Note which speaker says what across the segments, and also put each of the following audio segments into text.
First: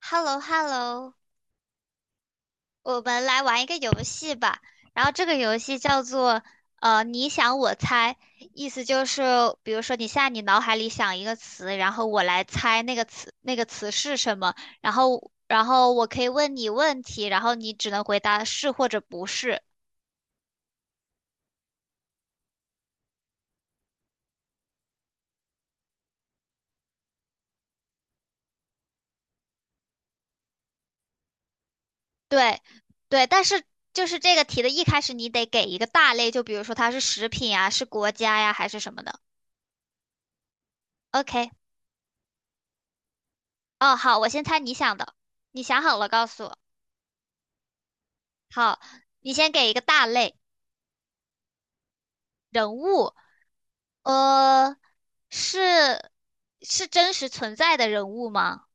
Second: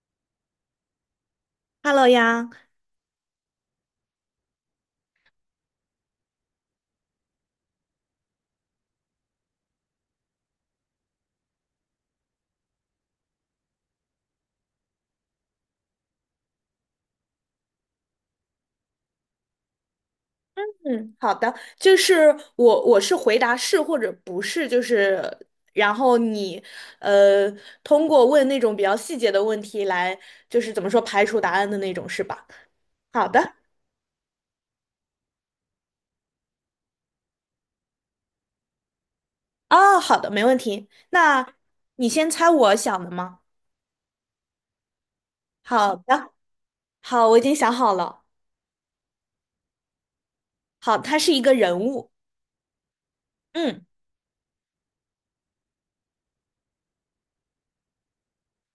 Speaker 1: h e l l o hello
Speaker 2: Hello 呀，
Speaker 1: 我们来玩一个游戏吧。然后这个游戏叫做你想我猜，意思就是，比如说你现在你脑海里想一个词，然后我来猜那个词是什么，然后我可以问你问题，然后你只能回答是或者不是。
Speaker 2: 嗯，好的，就是我是回答是或者不是，就是然后你呃通过问那种比较细节的问题来，就是怎么说排除答案的那种，是吧？
Speaker 1: 对，对，
Speaker 2: 好
Speaker 1: 但
Speaker 2: 的，
Speaker 1: 是就是这个题的一开始你得给一个大类，就比如说它是食品啊，是国家呀，还是什么的。
Speaker 2: 哦，好的，没问题。
Speaker 1: OK,
Speaker 2: 那你先猜我想的吗？
Speaker 1: 哦，好，我先猜你想的，你想好
Speaker 2: 好
Speaker 1: 了告
Speaker 2: 的，
Speaker 1: 诉我。
Speaker 2: 好，我已经想好了。
Speaker 1: 好，你先给一个大类，
Speaker 2: 好，他是一个人物，
Speaker 1: 人物，
Speaker 2: 嗯，
Speaker 1: 呃，是是真实存在的人物吗？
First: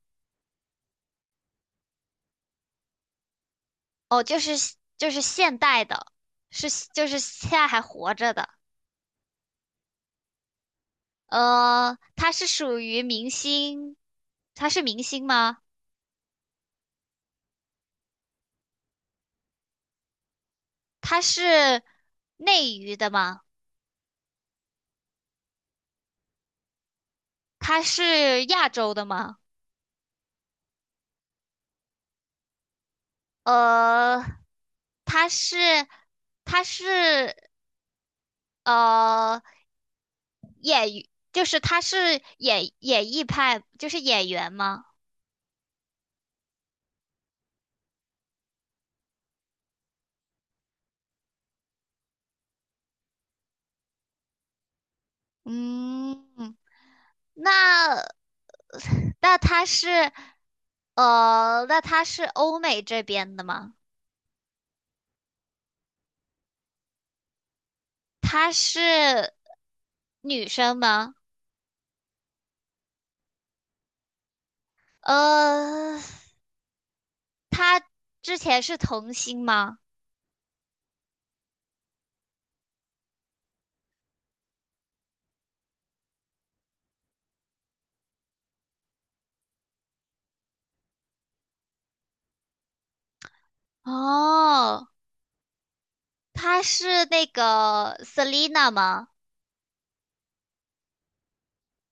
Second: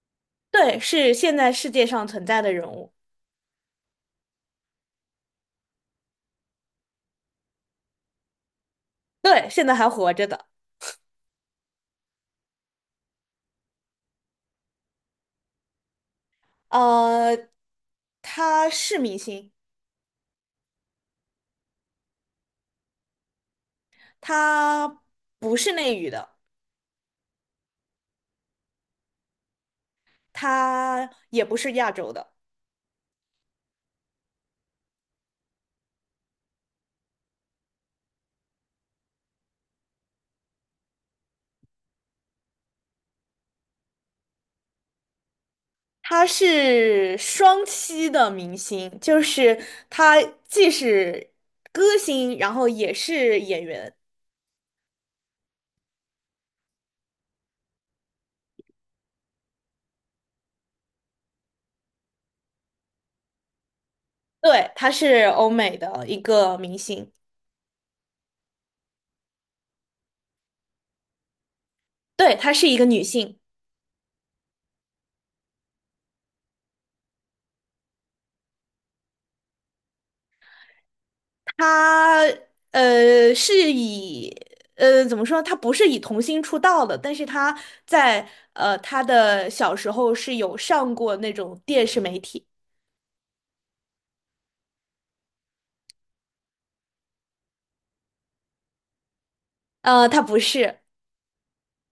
Speaker 2: 对，是现在世界上存在的人物，
Speaker 1: 哦，就是就是现代的，是就是现在还活着的。
Speaker 2: 对，现在还活着的。
Speaker 1: 他是属于明星，他是明星吗？
Speaker 2: 呃，他是明星。
Speaker 1: 他是内娱的吗？
Speaker 2: 他不是内娱的，
Speaker 1: 他是亚洲的吗？
Speaker 2: 他也不是亚洲的，
Speaker 1: 呃，他是他是呃。就是他是演艺派，就是演员吗？
Speaker 2: 他是双栖的明星，就是他既是歌星，然后也是演员。
Speaker 1: 嗯，那那他是那他是欧美这边的吗？
Speaker 2: 对，她是欧美的一个明星，
Speaker 1: 他是女生吗？
Speaker 2: 对，她是一个女性，
Speaker 1: 呃，他之前是童星吗？
Speaker 2: 她是以怎么说，她不是以童星出道的，但是在她的小时候是有上过那种电视媒体，
Speaker 1: 哦，他是那个 Selina 吗？
Speaker 2: 她不是。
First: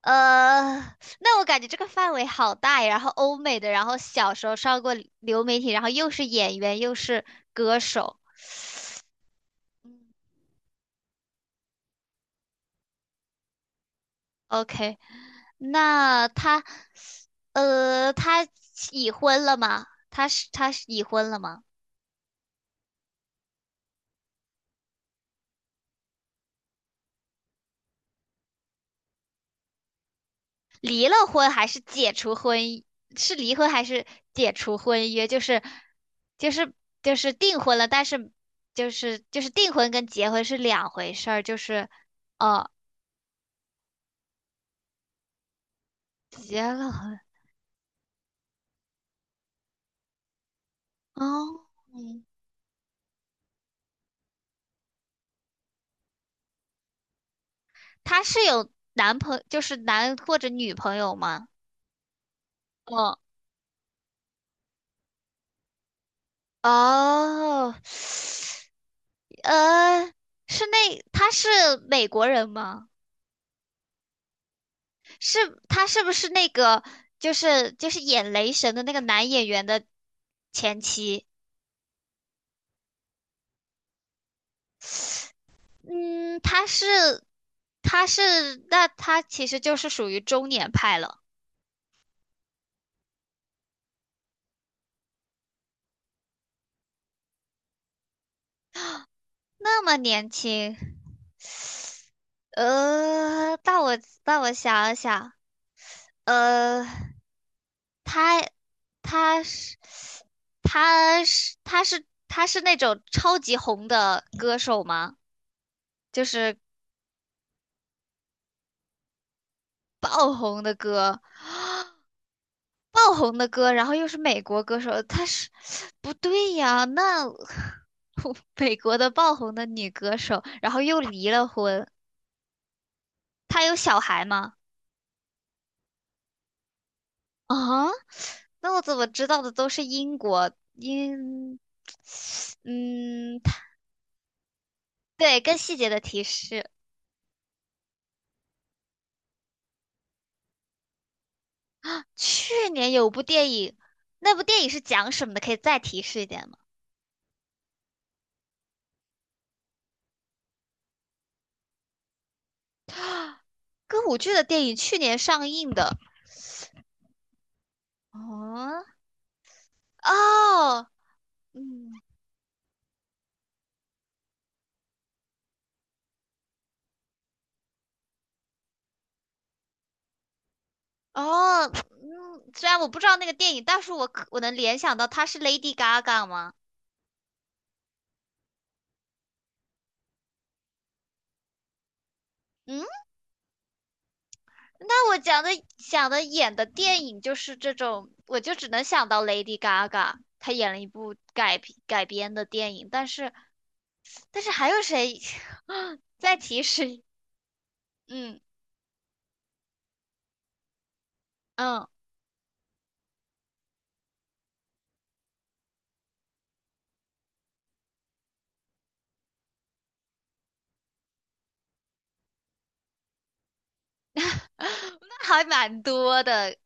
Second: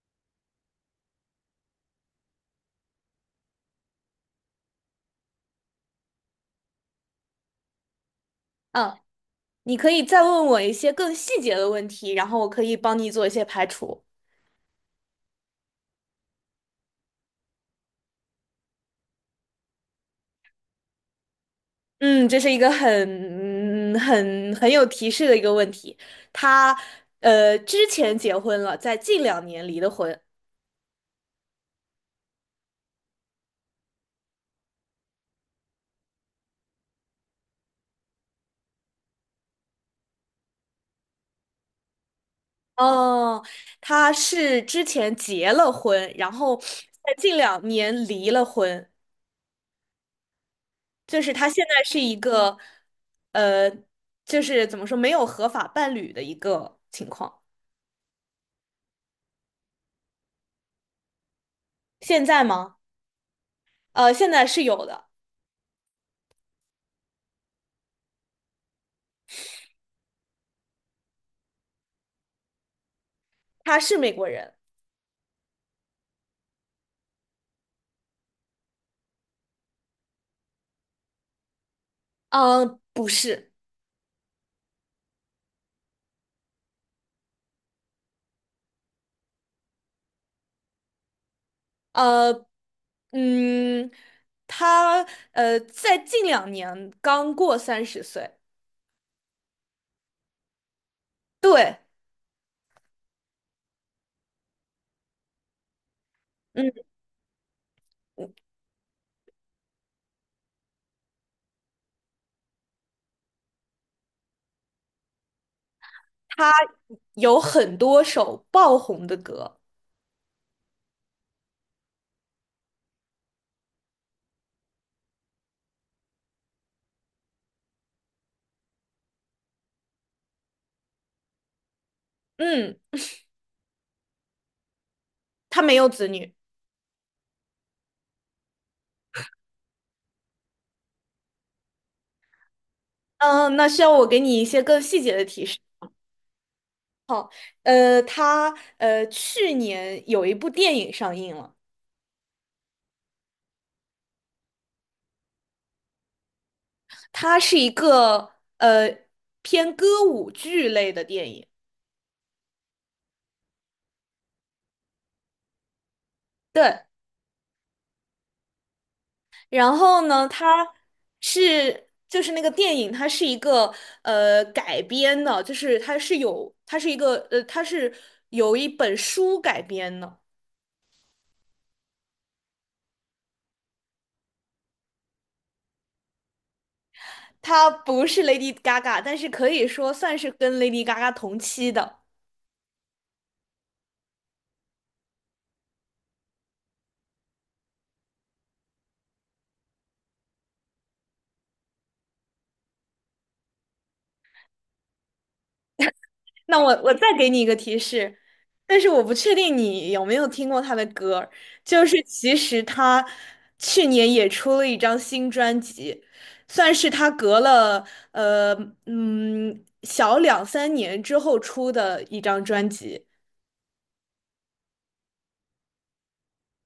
Speaker 1: 呃，那我感觉这个范围好大呀。然后欧美的，然后小时候上过流媒体，然后又是演员又是歌手。
Speaker 2: 嗯。你可
Speaker 1: 嗯
Speaker 2: 以再问我一些更细节的问题，然后我可以帮你做一些排除。
Speaker 1: OK,那他，他已婚了吗？他是已婚了吗？
Speaker 2: 嗯，这是一个很嗯很很有提示的一个问题。他之前结婚了，在近两年离的婚。
Speaker 1: 离了婚还是解除婚姻是离婚还是解除婚约？就是就是订婚了，但是就是订婚跟结婚是两回事儿，就是哦，
Speaker 2: 哦，他是之前结了婚，然后
Speaker 1: 结了
Speaker 2: 在
Speaker 1: 婚。
Speaker 2: 近两年离了婚，就是他现
Speaker 1: 哦，
Speaker 2: 在是一个呃，就是怎么说没有合法伴侣的一个情况。
Speaker 1: 他是有男朋就是男或者女朋友吗？
Speaker 2: 现在吗？
Speaker 1: 哦
Speaker 2: 现在是有的，
Speaker 1: 哦，呃，是那他是美国人吗？
Speaker 2: 他是美国人。
Speaker 1: 是他是不是那个就是演雷神的那个男演员的前妻？
Speaker 2: 不是，
Speaker 1: 嗯，他是那他其实就是属于中年派了，
Speaker 2: 呃，嗯，他在近两年刚过30岁，
Speaker 1: 那么年轻。
Speaker 2: 对，
Speaker 1: 呃，那我想一想，
Speaker 2: 嗯，
Speaker 1: 呃。他他是他他是那种超级红的歌手吗？就
Speaker 2: 他
Speaker 1: 是
Speaker 2: 有很多首爆红的歌，
Speaker 1: 爆红的歌，爆红的歌，然后又是美国歌手，他是 不对呀？那 美国的爆红的女歌手，然后又离了婚，
Speaker 2: 嗯，
Speaker 1: 她有小孩吗？
Speaker 2: 他没有子女，
Speaker 1: 啊？那我怎么知道的都是英国英？嗯，
Speaker 2: 嗯、那需要我给你一些更细节的
Speaker 1: 对，
Speaker 2: 提
Speaker 1: 更
Speaker 2: 示，
Speaker 1: 细节的提示。
Speaker 2: 他去年有一部电影上映了，
Speaker 1: 去年有部电影，那部电影是讲什么的？可以再提示一点吗？
Speaker 2: 它是一个偏歌舞剧类的电影，
Speaker 1: 歌舞剧的电影去年上映的。
Speaker 2: 对，
Speaker 1: 哦
Speaker 2: 然后呢，它
Speaker 1: 哦，
Speaker 2: 是
Speaker 1: 嗯
Speaker 2: 就是那个电影，它是一个改编的，就是它是有一本书改编的，
Speaker 1: 哦嗯，虽然我不知道那个电影，但是我可我能联想到它是 Lady Gaga 吗？
Speaker 2: 它不是 Lady Gaga，但是可以说算是跟 Lady Gaga 同期的。
Speaker 1: 嗯，那我讲的想的演的电影就是这种，我就只能想到 Lady Gaga,她演了一部改编的电影，但是但是还有谁？再
Speaker 2: 那
Speaker 1: 提
Speaker 2: 我
Speaker 1: 示，
Speaker 2: 再给你一个提示，
Speaker 1: 嗯
Speaker 2: 但是我不确定你有没有听过他的歌儿
Speaker 1: 嗯。
Speaker 2: 就是其实他去年也出了一张新专辑，算是他隔了呃小两三年之后出的一张专辑。
Speaker 1: 那还蛮多的。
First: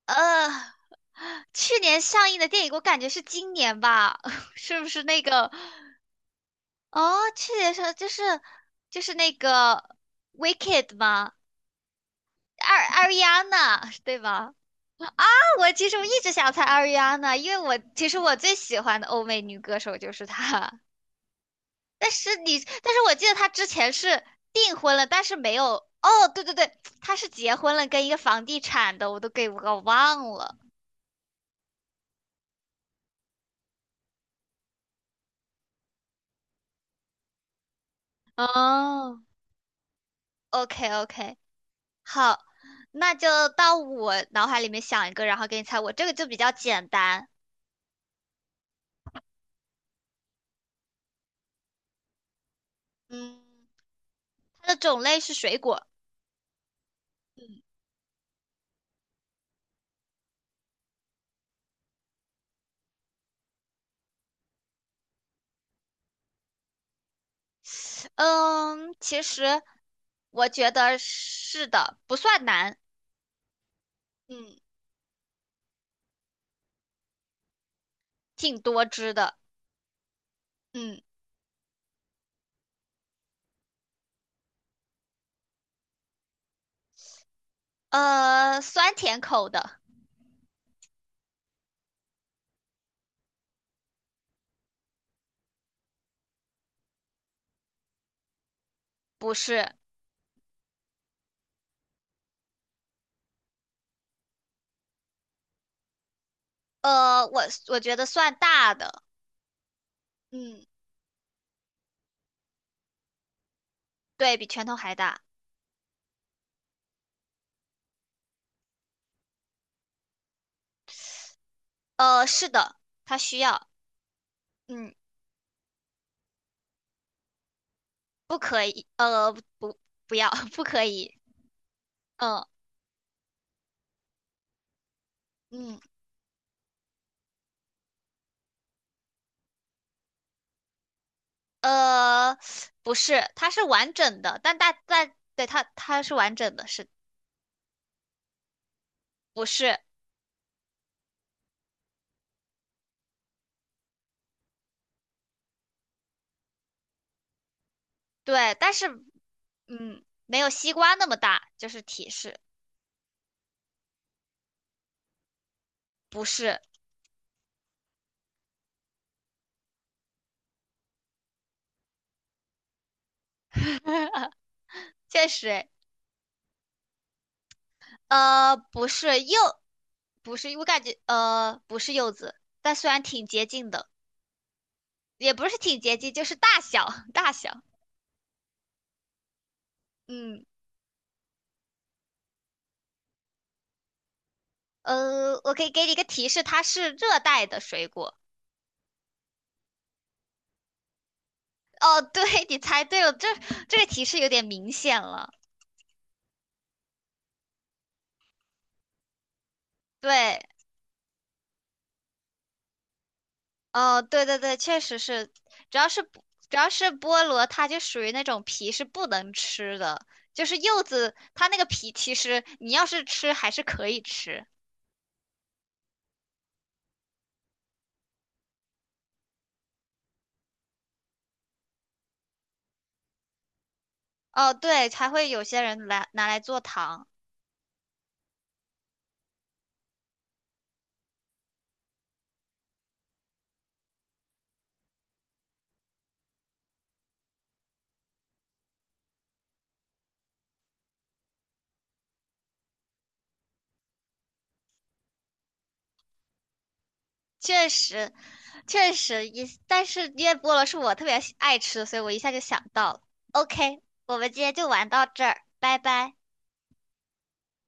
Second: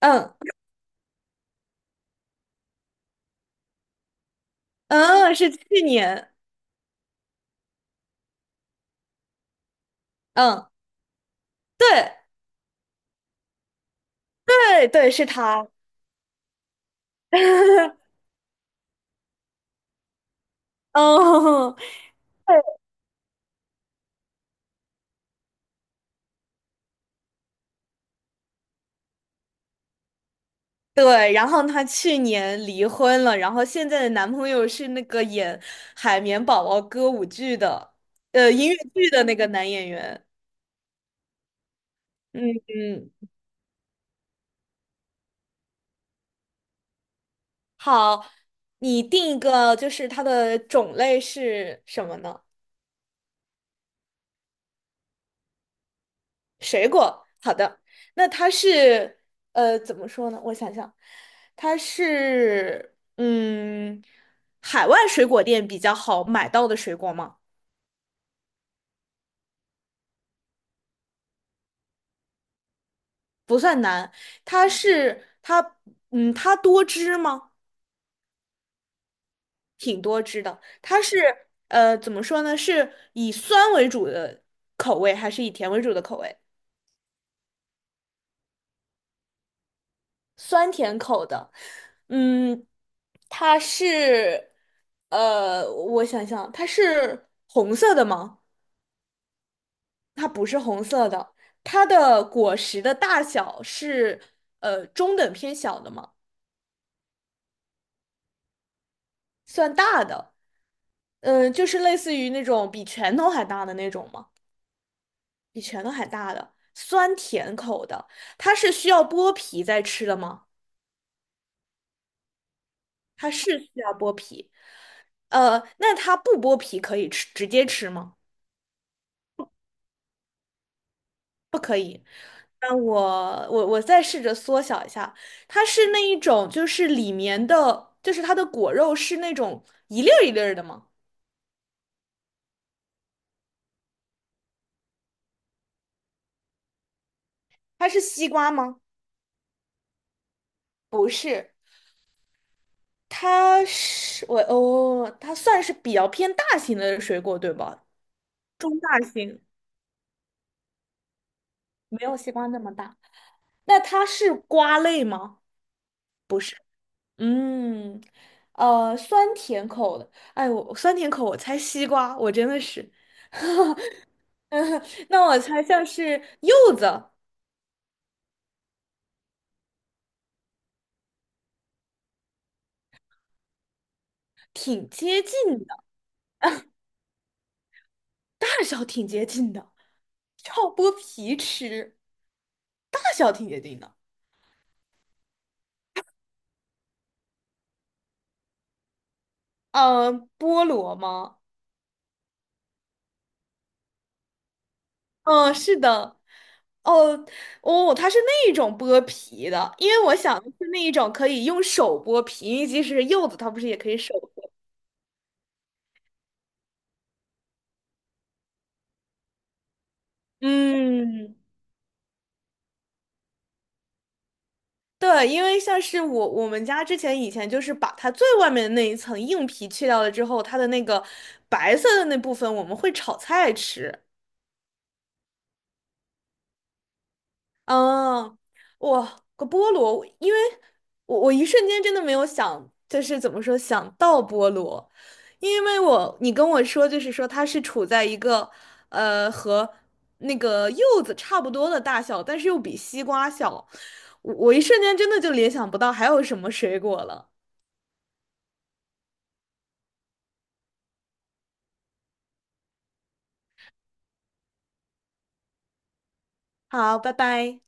Speaker 2: 嗯
Speaker 1: 呃，去年上映的电影，我感觉是今年吧，是不是那
Speaker 2: 嗯，
Speaker 1: 个？
Speaker 2: 是去年，
Speaker 1: 哦，去年上就是就是那个
Speaker 2: 嗯，
Speaker 1: 《Wicked》吗？
Speaker 2: 对
Speaker 1: Ariana 对吧？
Speaker 2: 对对，是
Speaker 1: 啊，
Speaker 2: 他。
Speaker 1: 我其实我一直想猜 Ariana，因为我其实 我最喜欢的欧美女歌手就是她。
Speaker 2: 哦，
Speaker 1: 但是你，但是我记得她之前是订婚了，但是没有。哦，对对对，她是结婚了，跟一个房地产的，我都给我忘了。
Speaker 2: 对，然后她去年离婚了，然后现在的男朋友是那个演《海绵宝宝》歌舞剧的，音乐剧
Speaker 1: 哦
Speaker 2: 的那个男演员。
Speaker 1: ，OK OK,好，
Speaker 2: 嗯
Speaker 1: 那
Speaker 2: 嗯，
Speaker 1: 就到我脑海里面想一个，然后给你猜我。这个就比较简单，
Speaker 2: 好，你定一个，就是它的种类是什么呢？
Speaker 1: 嗯，它的种类是水果。
Speaker 2: 水果。好
Speaker 1: 嗯，
Speaker 2: 的，那它是怎么说呢？我想想，它是嗯，海外水果店比较好买到的水果吗？
Speaker 1: 嗯，其实我觉得是的，不算难，
Speaker 2: 不算难，
Speaker 1: 嗯
Speaker 2: 它是它，嗯，它多汁吗？
Speaker 1: 挺多汁的。
Speaker 2: 挺多汁的。
Speaker 1: 嗯，
Speaker 2: 它是怎么说呢？是以酸为主的口味，还是以甜为主的口味？
Speaker 1: 酸甜口的
Speaker 2: 酸甜口的。嗯，它是我想想，它是红色的吗？
Speaker 1: 不是，
Speaker 2: 它不是红色的。它的果实的大小是中等偏小的吗？
Speaker 1: 我觉得算大的，
Speaker 2: 算大的，
Speaker 1: 嗯，
Speaker 2: 嗯，就是类似于那种比拳头还大的那种吗？
Speaker 1: 对比拳头还大。
Speaker 2: 比拳头还大的，酸甜口的，它是需要剥皮再吃的吗？
Speaker 1: 是的，它
Speaker 2: 它
Speaker 1: 需
Speaker 2: 是
Speaker 1: 要。
Speaker 2: 需要剥皮，
Speaker 1: 嗯。
Speaker 2: 那它不剥皮可以吃，直接吃吗？
Speaker 1: 不可以，不，不要，不可以，
Speaker 2: 可以。
Speaker 1: 嗯
Speaker 2: 那我再试着缩小一下，它
Speaker 1: 嗯，
Speaker 2: 是那一种，就是里面的，就是它的果肉是那种一粒儿一粒儿的吗？
Speaker 1: 呃，不是，它是完整的，但大但对它它是完整的，是
Speaker 2: 它是西瓜吗？
Speaker 1: 不是？
Speaker 2: 不是，它是我哦，它算是比较偏大型的水果，对吧？
Speaker 1: 对，
Speaker 2: 中
Speaker 1: 但是
Speaker 2: 大型，
Speaker 1: 嗯，没有西瓜那么大，就是
Speaker 2: 没
Speaker 1: 提
Speaker 2: 有西
Speaker 1: 示，
Speaker 2: 瓜那么大。那它是瓜类吗？
Speaker 1: 不
Speaker 2: 不是。
Speaker 1: 是，
Speaker 2: 嗯，酸甜口的。哎，我酸甜口，我猜西瓜，我真的是。那
Speaker 1: 确
Speaker 2: 我
Speaker 1: 实，
Speaker 2: 猜
Speaker 1: 诶
Speaker 2: 像是柚子，
Speaker 1: 不是柚，不是，我感觉不是柚子，但虽然挺接近的，
Speaker 2: 挺接近
Speaker 1: 也不是
Speaker 2: 的，
Speaker 1: 挺接近，就是大小 大小，
Speaker 2: 大小挺接近的，
Speaker 1: 嗯，
Speaker 2: 要剥皮吃，大小挺接近的。
Speaker 1: 我可以给你一个提示，它是热带的水果。
Speaker 2: 嗯、菠萝吗？
Speaker 1: 哦，对，你猜对了，这个提示有点明显了。
Speaker 2: 嗯，是的，哦，哦，它是那一种剥皮的，因为我想
Speaker 1: 对，
Speaker 2: 的是那一种可以用手剥皮，因为即使是柚子，它不是也可以
Speaker 1: 哦，
Speaker 2: 手
Speaker 1: 对对
Speaker 2: 剥？
Speaker 1: 对，确实是，主要是不主要是菠萝，它就属于那种皮是不能吃的，就是柚子
Speaker 2: 嗯，
Speaker 1: 它那个皮，其实你要是吃还是可以吃。
Speaker 2: 对，因为像是我们家之前以前就是把它最外面的那一层硬皮去掉了之后，它的那个白色的那部分我们会炒菜吃。
Speaker 1: 哦，对，才会有些人来拿来做糖，
Speaker 2: 哦，我个菠萝，因为我一瞬间真的没有想，就是怎么说想到菠萝，因为你跟我说就是说它是处在一个和那个柚子差不多的大小，但是又比西瓜小，我一瞬间真的就联想不到还有什么水果了。
Speaker 1: 确实，确实也，但是因为菠萝是我特别喜爱吃的所以我一下就想到了。OK,我们今天就玩到这儿，拜拜。
Speaker 2: 好，拜拜。